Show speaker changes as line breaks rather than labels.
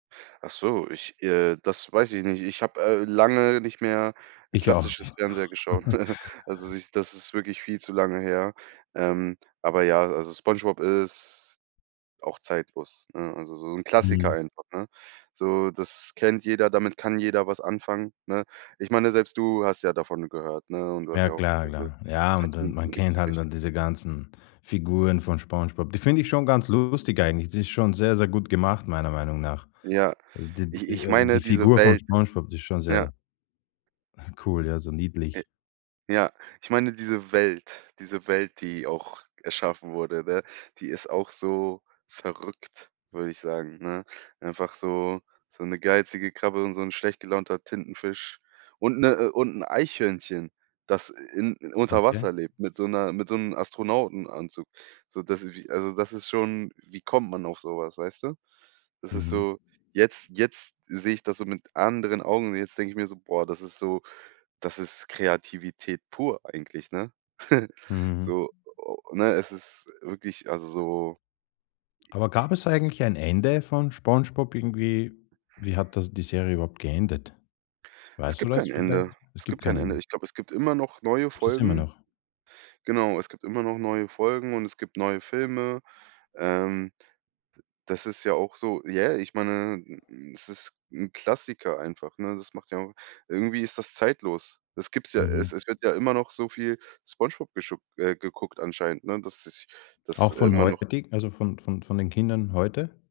Ach so, ich äh, das weiß ich nicht. Ich habe, äh, lange nicht mehr
Ich auch
klassisches
nicht.
Fernseher geschaut. Also, so, ich das ist wirklich viel zu lange her. Ähm. Aber ja, also, Spongebob ist auch zeitlos, ne? Also, so 'n Klassiker
Mhm.
einfach, ne? So, das kennt jeder, damit kann jeder was anfangen, ne? Ich meine, selbst du hast ja davon gehört, ne, und du hast
Ja
ja auch,
klar,
also
klar. Ja, und dann
Cartoons
man
sind nix
kennt
für
halt,
dich.
ne, diese ganzen Figuren von Spongebob. Die finde ich schon ganz lustig eigentlich. Die ist schon sehr, sehr gut gemacht meiner Meinung nach.
Ja,
Also d d
ich ich
äh, die
meine diese
Figur von
Welt,
Spongebob, die ist schon
ja.
sehr cool, ja, so
Äh.
niedlich.
Ja, ich meine diese Welt diese Welt, die auch erschaffen wurde, ne? Die ist auch so verrückt, würde ich sagen, ne? Einfach so so 'ne geizige Krabbe und so 'n schlecht gelaunter Tintenfisch und 'ne äh, und 'n Eichhörnchen, das, äh, in unter
Okay.
Wasser lebt mit so 'ner mit so 'nem Astronautenanzug. So, das ist wie also, das ist schon wie kommt man auf so was, weißt du? Das ist
Mhm.
so jetzt jetzt sehe ich das so mit anderen Augen und jetzt denke ich mir so: „Boah, das ist so das ist Kreativität pur eigentlich, ne?“
Mhm.
So ne, es ist wirklich, also, so
Aber gab es eigentlich ein Ende von Spongebob irgendwie? Wie hat das die Serie überhaupt geendet?
Es
Weißt du
gibt
was
kein
vielleicht?
Ende
Es
es
gibt
gibt kein
kein
Ende.
Ende.
Ich glaube, es gibt immer noch neue
Gibt es immer
Folgen.
noch?
Genau, es gibt immer noch neue Folgen und es gibt neue Filme. Ähm. D das ist ja auch so ja, ich meine, es ist 'n Klassiker einfach, ne? Das macht ja auch irgendwie ist das zeitlos. Das gibt's ja es
Mhm.
es wird ja immer noch so viel Spongebob geschu äh, geguckt anscheinend, ne, dass sich das
Auch von
immer noch
heutig also, von von von den Kindern heute?